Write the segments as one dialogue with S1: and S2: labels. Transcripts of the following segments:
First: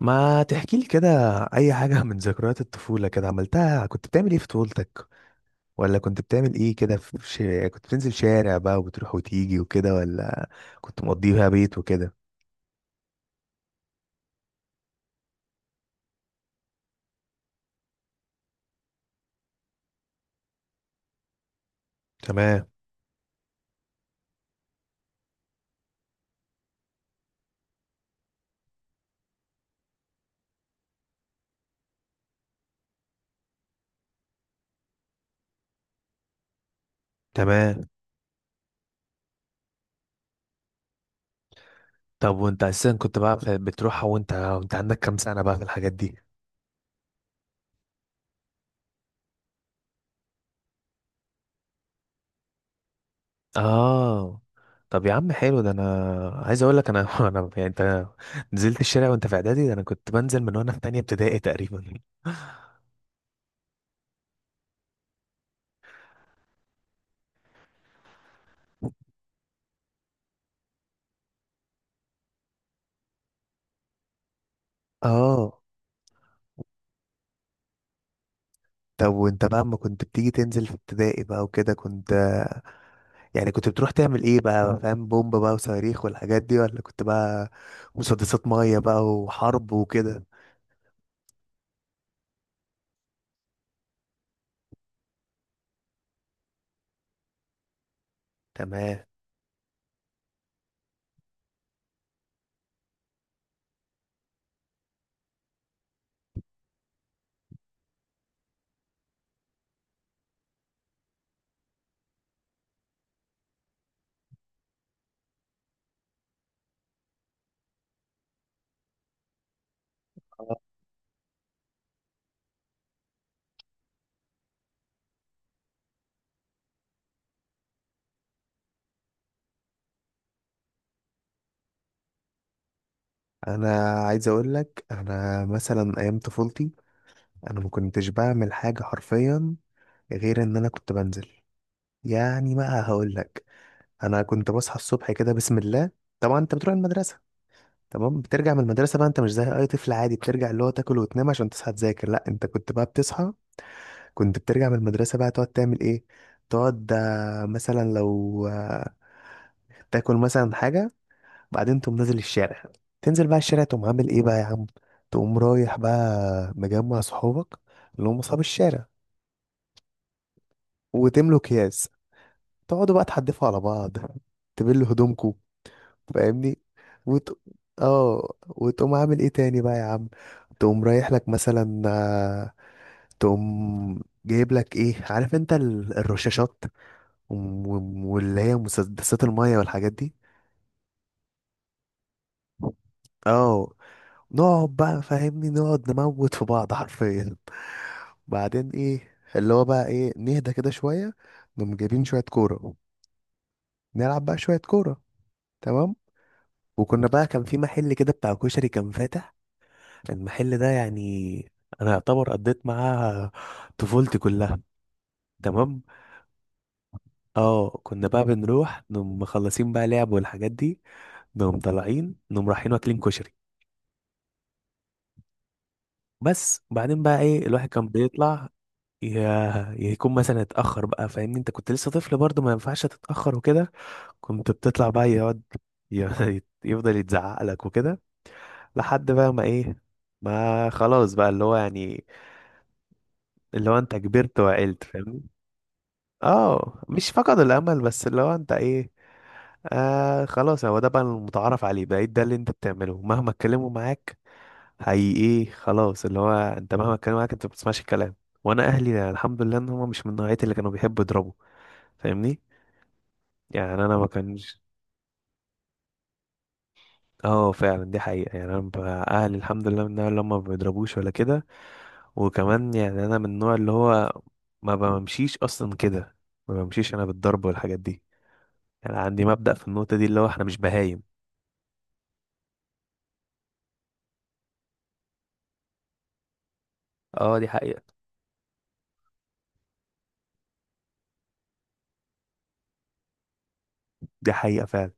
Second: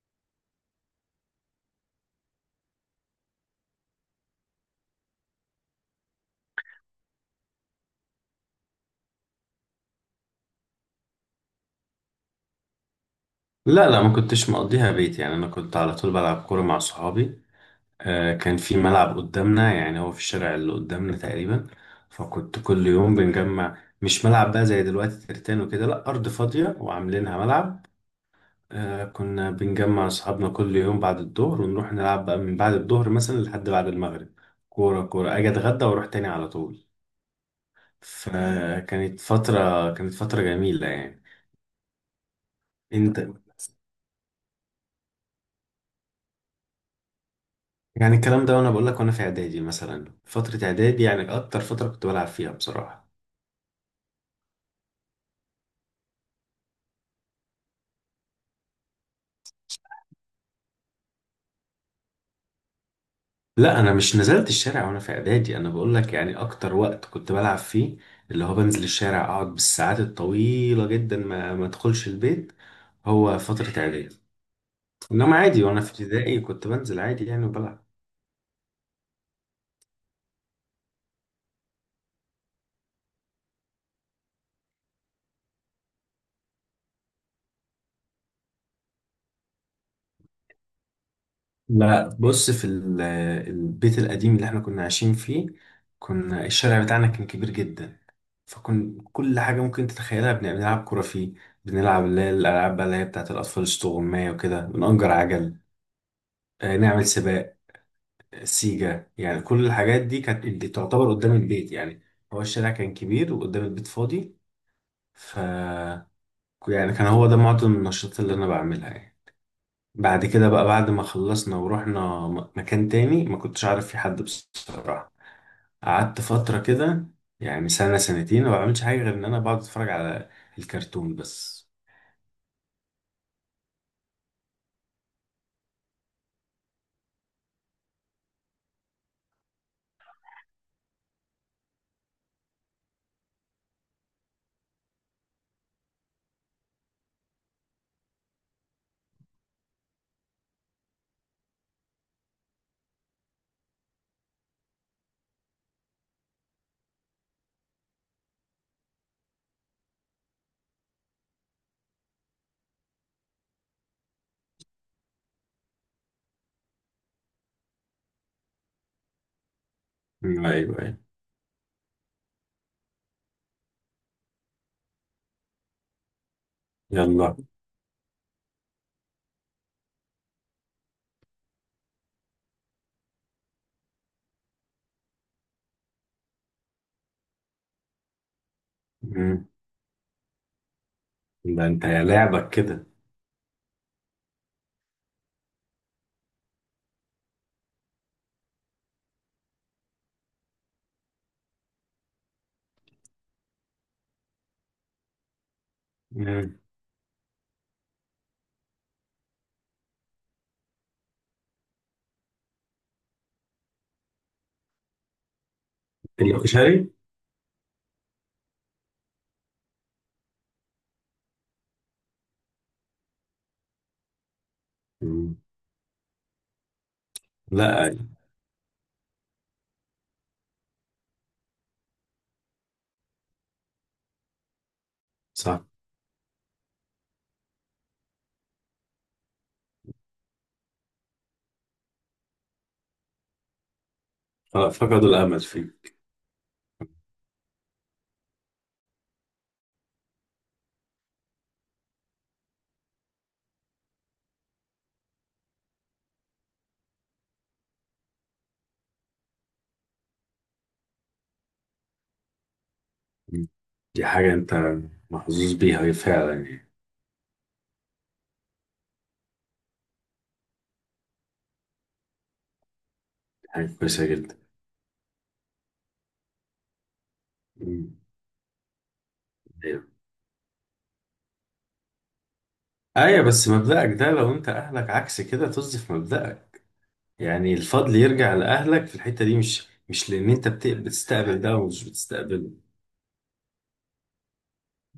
S1: ما تحكي لي كده اي حاجه من ذكريات الطفوله كده عملتها. كنت بتعمل ايه في طفولتك؟ ولا كنت بتعمل ايه كده كنت بتنزل شارع بقى وبتروح وتيجي وكده، ولا كنت مقضيها بيت وكده؟
S2: لا لا، ما كنتش مقضيها بيت. يعني انا كنت على طول بلعب كوره مع صحابي. آه، كان في ملعب قدامنا، يعني هو في الشارع اللي قدامنا تقريبا. فكنت
S1: تمام،
S2: كل يوم بنجمع، مش ملعب بقى زي دلوقتي ترتان وكده، لا ارض فاضيه وعاملينها ملعب. آه، كنا بنجمع اصحابنا كل يوم بعد الظهر ونروح نلعب بقى من بعد الظهر مثلا لحد بعد المغرب. كوره كوره، اجي اتغدى واروح تاني على طول.
S1: تمام.
S2: فكانت فتره، كانت فتره جميله يعني.
S1: طب وانت اساسا كنت
S2: انت
S1: بقى بتروحها وانت عندك كام سنه بقى في الحاجات دي؟
S2: يعني الكلام ده، وانا بقول لك، وانا في اعدادي مثلا، فتره اعدادي يعني اكتر فتره كنت بلعب فيها بصراحه.
S1: اه. طب يا عم حلو ده، انا عايز اقول لك انا انا يعني انت نزلت الشارع وانت في اعدادي، ده انا كنت بنزل من وانا في تانية ابتدائي تقريبا.
S2: لا، انا مش نزلت الشارع وانا في اعدادي، انا بقول لك يعني اكتر وقت كنت بلعب فيه، اللي هو بنزل الشارع اقعد بالساعات الطويله جدا ما ادخلش البيت، هو فتره اعدادي. انما
S1: اه.
S2: عادي وانا في ابتدائي كنت بنزل عادي يعني وبلعب.
S1: طب وانت بقى اما كنت بتيجي تنزل في ابتدائي بقى وكده، كنت يعني كنت بتروح تعمل ايه بقى؟ فاهم، بومب بقى وصواريخ والحاجات دي، ولا كنت بقى مسدسات ميه بقى وحرب وكده؟
S2: لا بص، البيت القديم اللي احنا كنا عايشين فيه، كنا الشارع بتاعنا كان كبير جدا.
S1: تمام.
S2: كل حاجة ممكن تتخيلها بنلعب كرة فيه. بنلعب اللي هي الألعاب بقى، اللي هي بتاعت الأطفال الصغنونة وكده، بنأجر عجل، آه، نعمل سباق، سيجا، يعني كل الحاجات دي كانت دي تعتبر قدام البيت يعني. هو الشارع كان كبير وقدام البيت فاضي. ف يعني كان هو ده معظم النشاطات اللي أنا بعملها يعني. بعد كده بقى، بعد ما خلصنا ورحنا مكان تاني، ما كنتش عارف في حد بصراحة. قعدت فترة كده، يعني سنة سنتين، ما بعملش حاجة غير إن أنا بقعد أتفرج على الكرتون بس.
S1: انا عايز اقول لك، انا مثلا ايام طفولتي انا ما كنتش بعمل حاجه حرفيا غير ان انا كنت بنزل. يعني بقى هقول لك، انا كنت بصحى الصبح كده بسم الله. طبعا انت بتروح المدرسه، تمام. بترجع من المدرسه بقى، انت مش زي اي طفل عادي بترجع اللي هو تاكل وتنام عشان تصحى تذاكر. لا انت كنت بقى بتصحى، كنت بترجع من المدرسة بقى تقعد تعمل ايه؟ تقعد، مثلا لو، تاكل مثلا حاجة. بعدين تقوم نازل الشارع، تنزل بقى الشارع، تقوم عامل ايه بقى يا عم؟ تقوم رايح بقى مجمع صحابك اللي هم اصحاب الشارع،
S2: ايوه ايوه.
S1: وتملوا اكياس، تقعدوا بقى تحدفوا على بعض، تبلوا هدومكوا. فاهمني؟
S2: يلا.
S1: وت... اه، وتقوم عامل ايه تاني بقى يا عم؟ تقوم رايح لك مثلا، تقوم جايب لك ايه؟ عارف انت الرشاشات واللي هي مسدسات
S2: مم.
S1: المية والحاجات دي.
S2: ده انت يا لعبك كده.
S1: اه، نقعد بقى فاهمني نقعد نموت في بعض حرفيا. بعدين ايه اللي هو بقى ايه، نهدى كده شوية، نقوم جايبين شوية كورة، نلعب بقى شوية كورة. تمام.
S2: مم.
S1: وكنا بقى كان في محل كده بتاع كشري كان فاتح، المحل ده يعني انا يعتبر قضيت معاه طفولتي كلها. تمام.
S2: الكشري.
S1: اه، كنا بقى بنروح نقوم مخلصين بقى لعب والحاجات دي، نقوم طالعين نقوم رايحين واكلين كشري.
S2: مم.
S1: بس. وبعدين بقى ايه، الواحد
S2: لا
S1: كان
S2: أيوة.
S1: بيطلع يكون مثلا اتأخر بقى، فاهمني انت كنت لسه طفل برضه ما ينفعش تتأخر وكده. كنت بتطلع بقى، يقعد
S2: صح.
S1: يفضل يتزعق لك وكده. لحد بقى ما ايه، ما خلاص بقى اللي هو يعني اللي هو انت كبرت
S2: خلاص،
S1: وعقلت،
S2: فقدوا
S1: فاهمني.
S2: الامل فيه.
S1: اه مش فقد الامل، بس اللي هو انت ايه، آه خلاص، هو ده بقى المتعارف عليه، بقيت ده اللي انت بتعمله مهما اتكلموا معاك. حقيقي خلاص اللي هو انت مهما اتكلم معاك انت ما بتسمعش الكلام. وانا اهلي يعني الحمد لله ان هم مش من نوعيه اللي كانوا بيحبوا يضربوا، فاهمني.
S2: مم.
S1: يعني انا
S2: دي
S1: ما
S2: حاجه انت
S1: كانش.
S2: محظوظ بيها فعلا يعني.
S1: اه فعلا دي حقيقه، يعني اهلي الحمد لله من النوع اللي هم ما بيضربوش ولا كده. وكمان يعني انا من
S2: دي
S1: النوع اللي
S2: حاجه كويسه
S1: هو
S2: جدا.
S1: ما بمشيش اصلا كده، ما بمشيش انا بالضرب والحاجات
S2: مم.
S1: دي. يعني عندي مبدأ في
S2: ايوه
S1: النقطه دي اللي هو احنا مش بهايم.
S2: ايوه. بس مبدأك ده، لو انت اهلك عكس كده طز في مبدأك.
S1: اه دي
S2: يعني
S1: حقيقه،
S2: الفضل يرجع لاهلك في الحته دي، مش لان انت بتستقبل ده ومش بتستقبله.
S1: دي حقيقه فعلا.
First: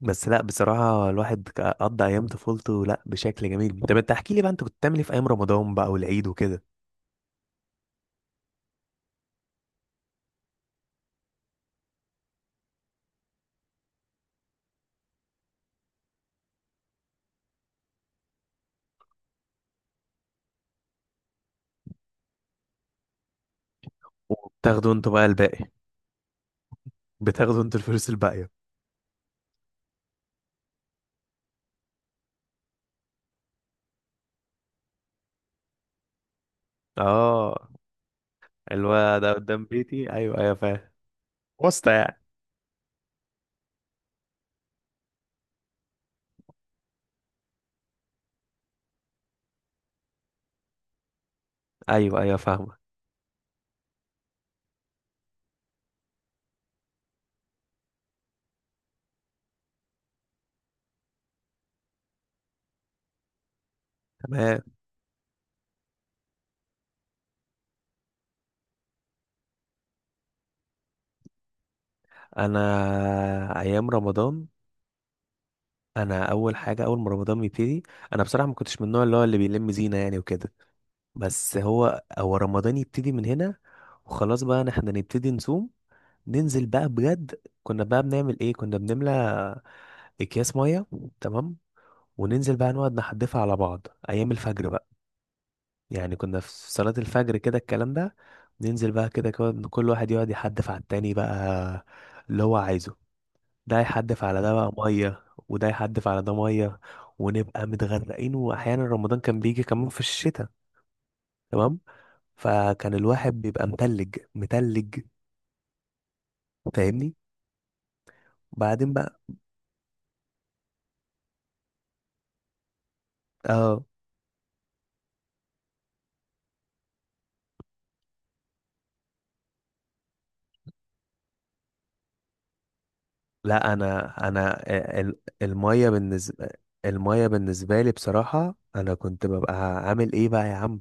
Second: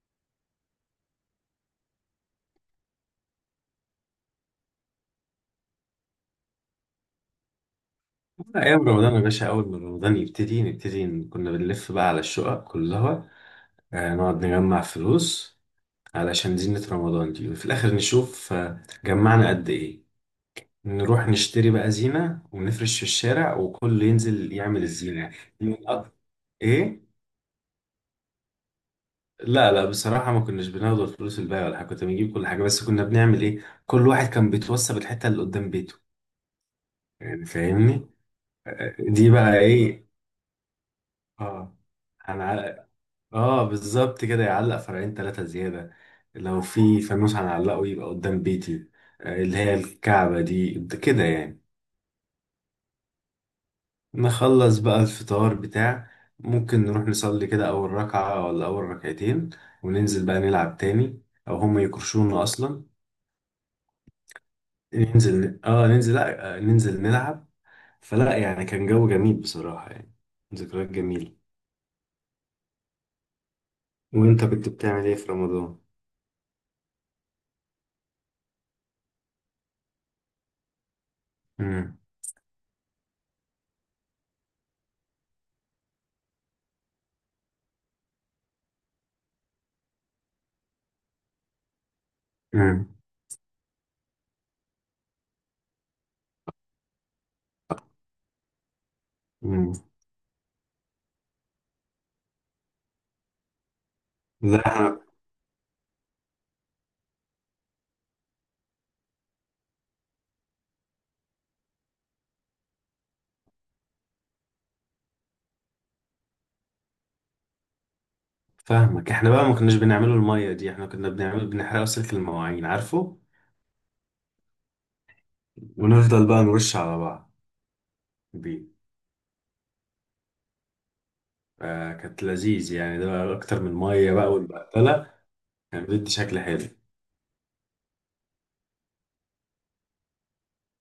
S1: بس لا بصراحة الواحد قضى أيام طفولته لا بشكل جميل. طب أنت احكي لي بقى، أنت كنت بتعمل إيه في أيام رمضان بقى والعيد وكده؟
S2: ايام رمضان يا باشا، اول ما رمضان يبتدي نبتدي كنا بنلف بقى على الشقق كلها، آه، نقعد نجمع فلوس علشان زينة رمضان دي، وفي الآخر نشوف آه، جمعنا قد إيه. نروح نشتري بقى زينة ونفرش في الشارع وكل ينزل يعمل
S1: وبتاخدوا انتوا بقى
S2: الزينة.
S1: الباقي؟
S2: من أك- إيه؟
S1: بتاخدوا أنتوا الفلوس الباقية؟
S2: لا لا، بصراحة ما كناش بناخد الفلوس الباقية ولا حاجة، كنا بنجيب كل حاجة. بس كنا بنعمل إيه؟ كل واحد كان بيتوصى بالحتة اللي قدام بيته، يعني
S1: أه.
S2: فاهمني؟ آه،
S1: الواد
S2: دي
S1: ده
S2: بقى
S1: قدام
S2: إيه؟
S1: بيتي، أيوه أيوه فاهم.
S2: آه.
S1: واسطة يعني.
S2: أنا، اه بالظبط كده، يعلق فرعين ثلاثة زيادة. لو في فانوس هنعلقه يبقى قدام بيتي، آه، اللي هي الكعبة دي، ده كده يعني.
S1: أيوه أيوه فاهمة.
S2: نخلص بقى الفطار بتاع، ممكن نروح نصلي كده أول ركعة ولا أول ركعتين، وننزل بقى نلعب تاني، أو هما يكرشونا أصلا.
S1: تمام.
S2: ننزل، اه ننزل، لا آه، ننزل نلعب. فلا يعني كان جو جميل بصراحة يعني، ذكريات جميلة.
S1: أنا أيام
S2: وأنت
S1: رمضان،
S2: كنت بتعمل إيه في رمضان؟
S1: أنا أول حاجة أول ما رمضان بيبتدي، أنا بصراحة ما كنتش من النوع اللي هو اللي بيلم زينة يعني وكده. بس
S2: امم
S1: هو رمضان يبتدي من هنا، وخلاص بقى إن إحنا نبتدي نصوم. ننزل بقى بجد، كنا بقى بنعمل ايه، كنا بنملى اكياس ميه. تمام. وننزل بقى نقعد نحدفها على بعض ايام الفجر بقى، يعني كنا في صلاة الفجر كده الكلام ده. ننزل بقى كده
S2: امم
S1: كل واحد يقعد يحدف على التاني بقى اللي هو عايزه، ده يحدف على ده بقى
S2: لا
S1: ميه وده يحدف على ده ميه، ونبقى متغرقين. واحيانا رمضان كان بيجي كمان في الشتاء، تمام، فكان الواحد بيبقى متلج متلج، فاهمني. بعدين
S2: فاهمك.
S1: بقى
S2: احنا بقى ما كناش بنعمله المية دي، احنا كنا بنعمل بنحرقه سلك المواعين، عارفه،
S1: اه،
S2: ونفضل بقى نرش على بعض بيه، آه كانت لذيذ يعني. ده بقى اكتر
S1: لا
S2: من مية بقى
S1: انا
S2: والبقتلة، كان
S1: الميه
S2: بيدي شكل
S1: بالنسبه،
S2: حلو.
S1: الميه بالنسبه لي بصراحه، انا كنت ببقى عامل ايه بقى يا عم؟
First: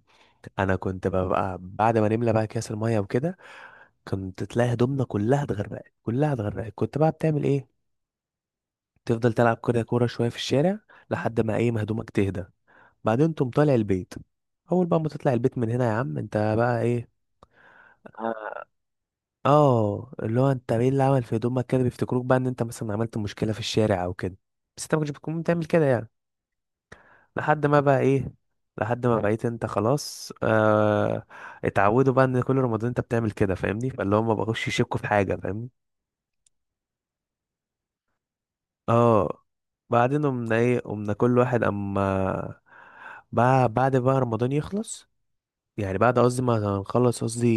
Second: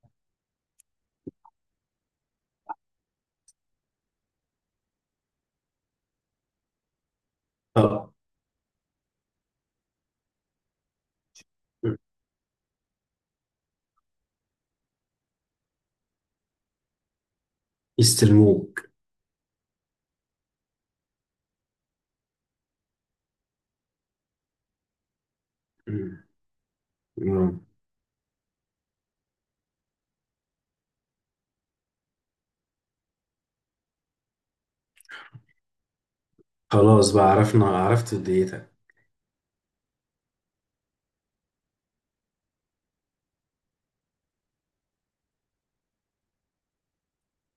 S1: انا كنت ببقى بعد ما نملى بقى اكياس الميه وكده، كنت تلاقي هدومنا كلها اتغرقت كلها اتغرقت. كنت بقى بتعمل ايه؟
S2: طب
S1: تفضل تلعب كده كوره شويه في الشارع لحد ما ايه، ما هدومك تهدى. بعدين تقوم طالع البيت، اول بقى ما تطلع البيت من هنا يا عم انت بقى ايه؟
S2: يستلموك.
S1: اه، اللي هو انت ايه اللي عمل في هدومك كده، بيفتكروك بقى ان انت مثلا عملت مشكله في الشارع او كده، بس انت ما كنتش بتكون بتعمل كده يعني.
S2: مم. مم.
S1: لحد ما بقى ايه، لحد ما بقيت انت خلاص، آه اتعودوا بقى ان كل رمضان انت بتعمل كده، فاهمني، فاللي هم بقوش يشكوا في حاجه، فاهمني.
S2: خلاص بقى، عرفنا عرفت ديتك.
S1: اه. بعدين قمنا ايه، قمنا كل واحد اما بقى بعد بقى رمضان يخلص، يعني بعد قصدي ما هنخلص قصدي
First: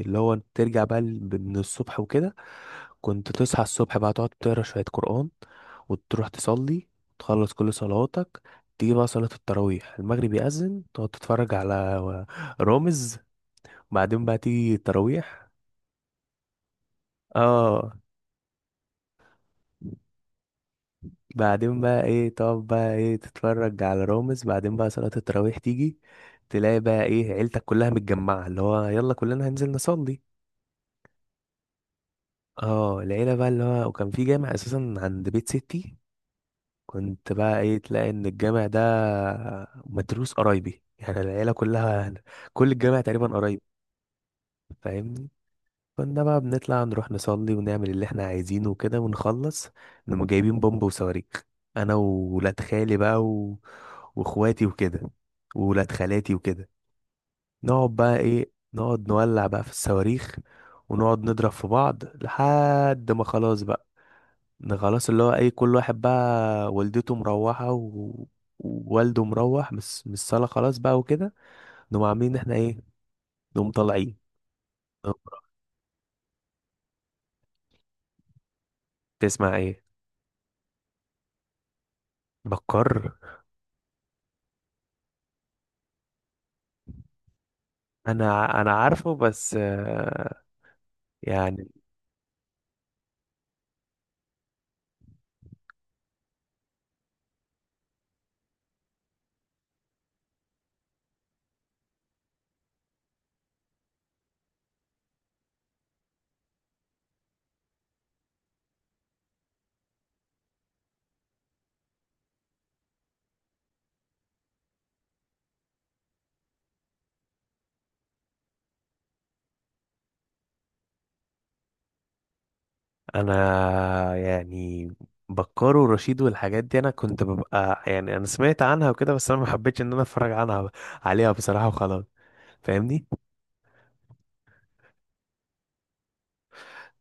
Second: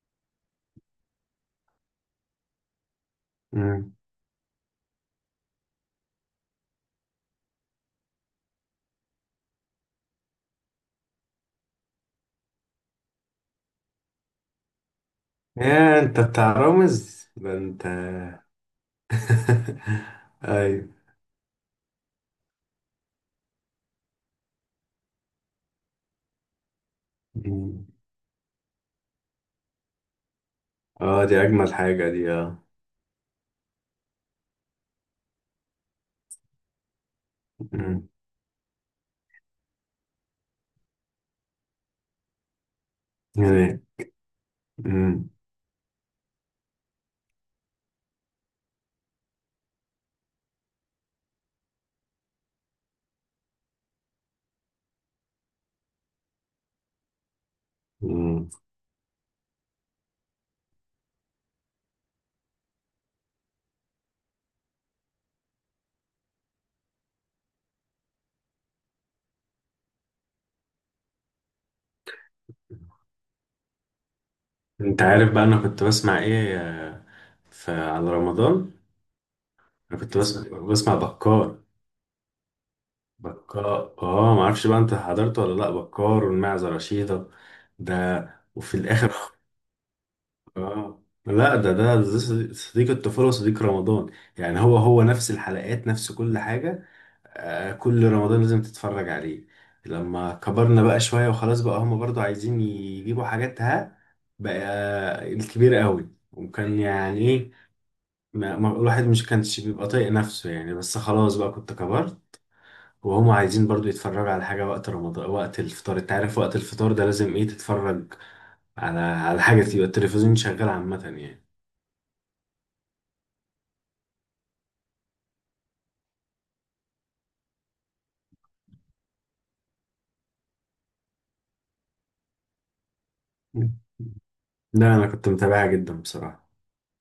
S1: اللي هو ترجع بقى من الصبح وكده. كنت تصحى
S2: مم.
S1: الصبح بقى تقعد تقرا شوية قرآن، وتروح تصلي، تخلص كل صلواتك. تيجي بقى صلاة التراويح، المغرب يأذن تقعد تتفرج على رامز، بعدين بقى تيجي التراويح.
S2: يا انت بتاع رامز ده انت؟
S1: اه،
S2: ايوه.
S1: بعدين بقى ايه تقعد بقى ايه تتفرج على رامز، بعدين بقى صلاة التراويح تيجي، تلاقي بقى ايه عيلتك
S2: مم.
S1: كلها متجمعة اللي هو يلا كلنا هننزل نصلي.
S2: اه دي اجمل حاجة دي، اه.
S1: اه، العيلة بقى اللي هو وكان في جامع اساسا عند بيت ستي، كنت بقى ايه
S2: مم.
S1: تلاقي ان الجامع ده متروس قرايبي، يعني العيلة كلها، كل الجامع تقريبا قرايب،
S2: يعني. مم.
S1: فاهمني. كنا بقى بنطلع نروح نصلي ونعمل اللي احنا عايزينه وكده ونخلص، نقوم جايبين بومب وصواريخ، انا وولاد خالي بقى واخواتي وكده وولاد خالاتي وكده. نقعد بقى
S2: مم.
S1: ايه نقعد نولع بقى في الصواريخ، ونقعد نضرب في بعض لحد ما خلاص بقى، ده خلاص اللي هو اي كل واحد بقى والدته مروحة ووالده مروح بس من الصالة خلاص بقى وكده. نقوم عاملين إن احنا ايه، نقوم طالعين،
S2: انت عارف
S1: نقوم-
S2: بقى انا كنت بسمع ايه آه، في على رمضان؟
S1: تسمع ايه؟
S2: انا كنت بسمع، بكار.
S1: بكر.
S2: بكار، اه ما اعرفش بقى انت حضرته ولا لا، بكار والمعزة رشيدة ده.
S1: انا انا
S2: وفي
S1: عارفه
S2: الاخر
S1: بس،
S2: اه لا،
S1: يعني
S2: ده ده صديق، صديق الطفولة وصديق رمضان يعني. هو نفس الحلقات، نفس كل حاجة. آه، كل رمضان لازم تتفرج عليه. لما كبرنا بقى شوية وخلاص بقى، هما برضو عايزين يجيبوا حاجات، ها بقى الكبير قوي، وكان يعني إيه، الواحد مش كانش بيبقى طايق نفسه يعني. بس خلاص بقى، كنت كبرت وهم عايزين برضو يتفرجوا على حاجة وقت رمضان. وقت الفطار، انت عارف وقت الفطار ده لازم ايه، تتفرج على على حاجة، تبقى التلفزيون شغال عامة يعني.
S1: انا يعني بكر ورشيد والحاجات دي انا كنت ببقى يعني انا سمعت عنها وكده، بس انا ما حبيتش ان انا اتفرج عنها عليها بصراحة وخلاص، فاهمني.
S2: لا انا كنت متابعها جدا بصراحة.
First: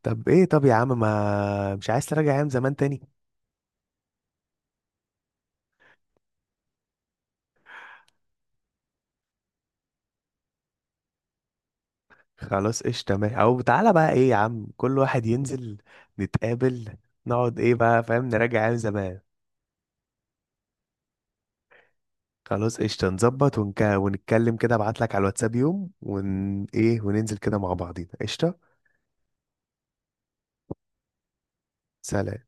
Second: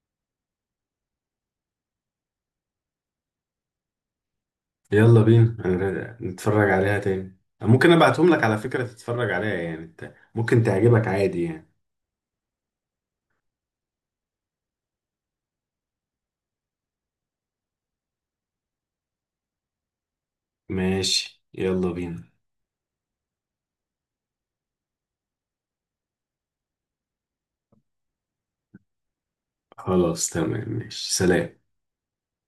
S1: طب ايه، طب يا عم ما مش عايز تراجع ايام زمان تاني؟
S2: يلا بينا أنا نتفرج عليها تاني. ممكن ابعتهم لك على فكرة، تتفرج عليها، يعني انت ممكن تعجبك عادي يعني.
S1: خلاص قشطة ماشي، او تعالى بقى ايه يا عم كل واحد ينزل، نتقابل، نقعد ايه بقى فاهم، نراجع ايام زمان.
S2: ماشي يلا بينا.
S1: خلاص قشطة، نظبط ونتكلم كده، ابعتلك على الواتساب يوم ون ايه وننزل كده مع بعضينا. قشطة.
S2: خلاص تمام، ماشي سلام.
S1: سلام.